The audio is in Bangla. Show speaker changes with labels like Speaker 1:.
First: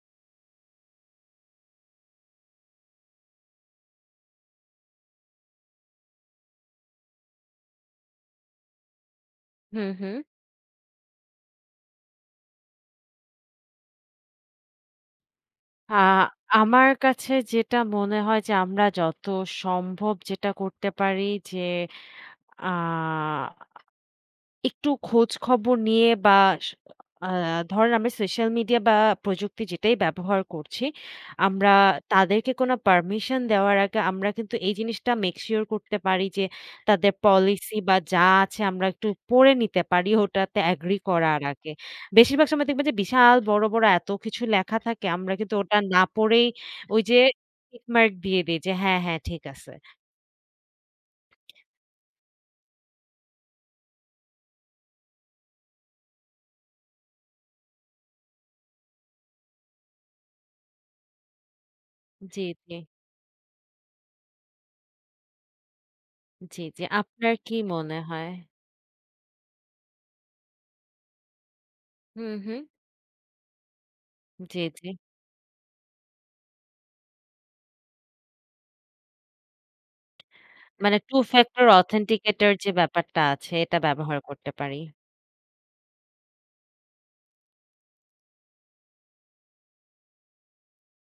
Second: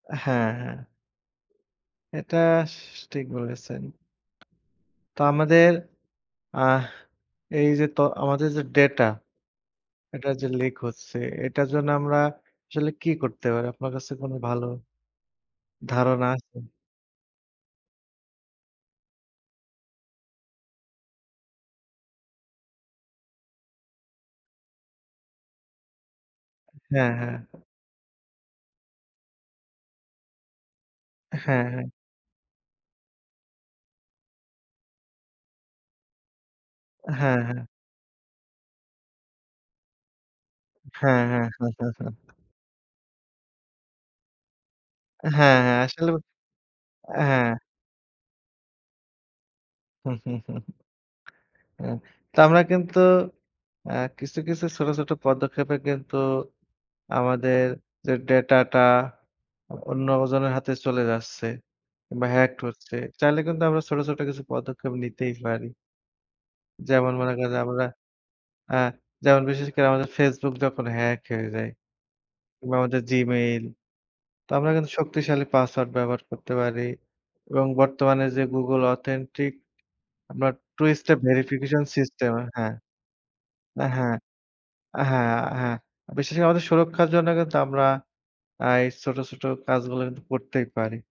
Speaker 1: হ্যাঁ। এটা স ঠিক বলেছেন। এটা আমাদের আহ এই যে ত আমাদের যে ডেটা
Speaker 2: হুম, হুম।
Speaker 1: এটার যে লিক হচ্ছে, এটার জন্য আমরা আসলে কি করতে পারি? আপনার কাছে কোন ভালো
Speaker 2: আ
Speaker 1: ধারণা আছে?
Speaker 2: আমার কাছে যেটা মনে হয় যে আমরা যত সম্ভব যেটা করতে পারি যে, আ একটু খোঁজখবর নিয়ে বা স
Speaker 1: হ্যাঁ,
Speaker 2: আ
Speaker 1: হ্যাঁ।
Speaker 2: ধরেন আমরা সোশ্যাল মিডিয়া বা প্রযুক্তি যেটাই ব্যবহার করছি,
Speaker 1: হ্যাঁ,
Speaker 2: আমরা
Speaker 1: হ্যাঁ।
Speaker 2: তাদেরকে কোনো পারমিশন দেওয়ার আগে আমরা কিন্তু এই জিনিসটা make sure করতে পারি যে, তাদের
Speaker 1: হ্যাঁ, হ্যাঁ।
Speaker 2: পলিসি বা যা আছে আমরা একটু পড়ে নিতে পারি, ওটাতে এগ্রি
Speaker 1: হ্যাঁ,
Speaker 2: করার
Speaker 1: হ্যাঁ।
Speaker 2: আগে। বেশিরভাগ সময় দেখবেন যে বিশাল বড়, বড় এত কিছু লেখা থাকে আমরা কিন্তু
Speaker 1: হ্যাঁ,
Speaker 2: ওটা
Speaker 1: হ্যাঁ,
Speaker 2: না
Speaker 1: আসলেও
Speaker 2: পড়েই ওই যে
Speaker 1: হ্যাঁ।
Speaker 2: টিক মার্ক দিয়ে দেই যে হ্যাঁ, হ্যাঁ ঠিক আছে।
Speaker 1: হু। তো আমরা কিন্তু আ কিছু, কিছু ছোট, ছোট পদক্ষেপে কিন্তু আমাদের যে ডেটাটা অ অন্যজনের হাতে চলে যাচ্ছে বা
Speaker 2: জি,
Speaker 1: hacked
Speaker 2: জি।
Speaker 1: হচ্ছে। চাইলে কিন্তু আমরা ছোট, ছোট কিছু পদক্ষেপ নিতেই পারি
Speaker 2: জি, জি।
Speaker 1: যেমন মনে
Speaker 2: আপনার
Speaker 1: করেন
Speaker 2: কি
Speaker 1: যে আমরা
Speaker 2: মনে হয়?
Speaker 1: আ যেমন বিশেষ করে আমাদের Facebook যখন hack হয়ে যায়।
Speaker 2: হুম, হুম।
Speaker 1: কিংবা আমাদের Gmail, তো
Speaker 2: জি,
Speaker 1: আমরা
Speaker 2: জি।
Speaker 1: কিন্তু শক্তিশালী পাসওয়ার্ড ব্যবহার করতে পারি। এবং বর্তমানে যে Google authentic আমরা two
Speaker 2: মানে
Speaker 1: step
Speaker 2: two factor
Speaker 1: verification system
Speaker 2: authenticator যে
Speaker 1: হ্যাঁ।
Speaker 2: ব্যাপারটা আছে, এটা
Speaker 1: আ হ্যাঁ।
Speaker 2: ব্যবহার করতে পারি।
Speaker 1: হ্যাঁ, হ্যাঁ। বিশেষ করে আমাদের সুরক্ষার জন্য কিন্তু আমরা এই ছোট, ছোট কাজগুলো কিন্তু করতেই পারি।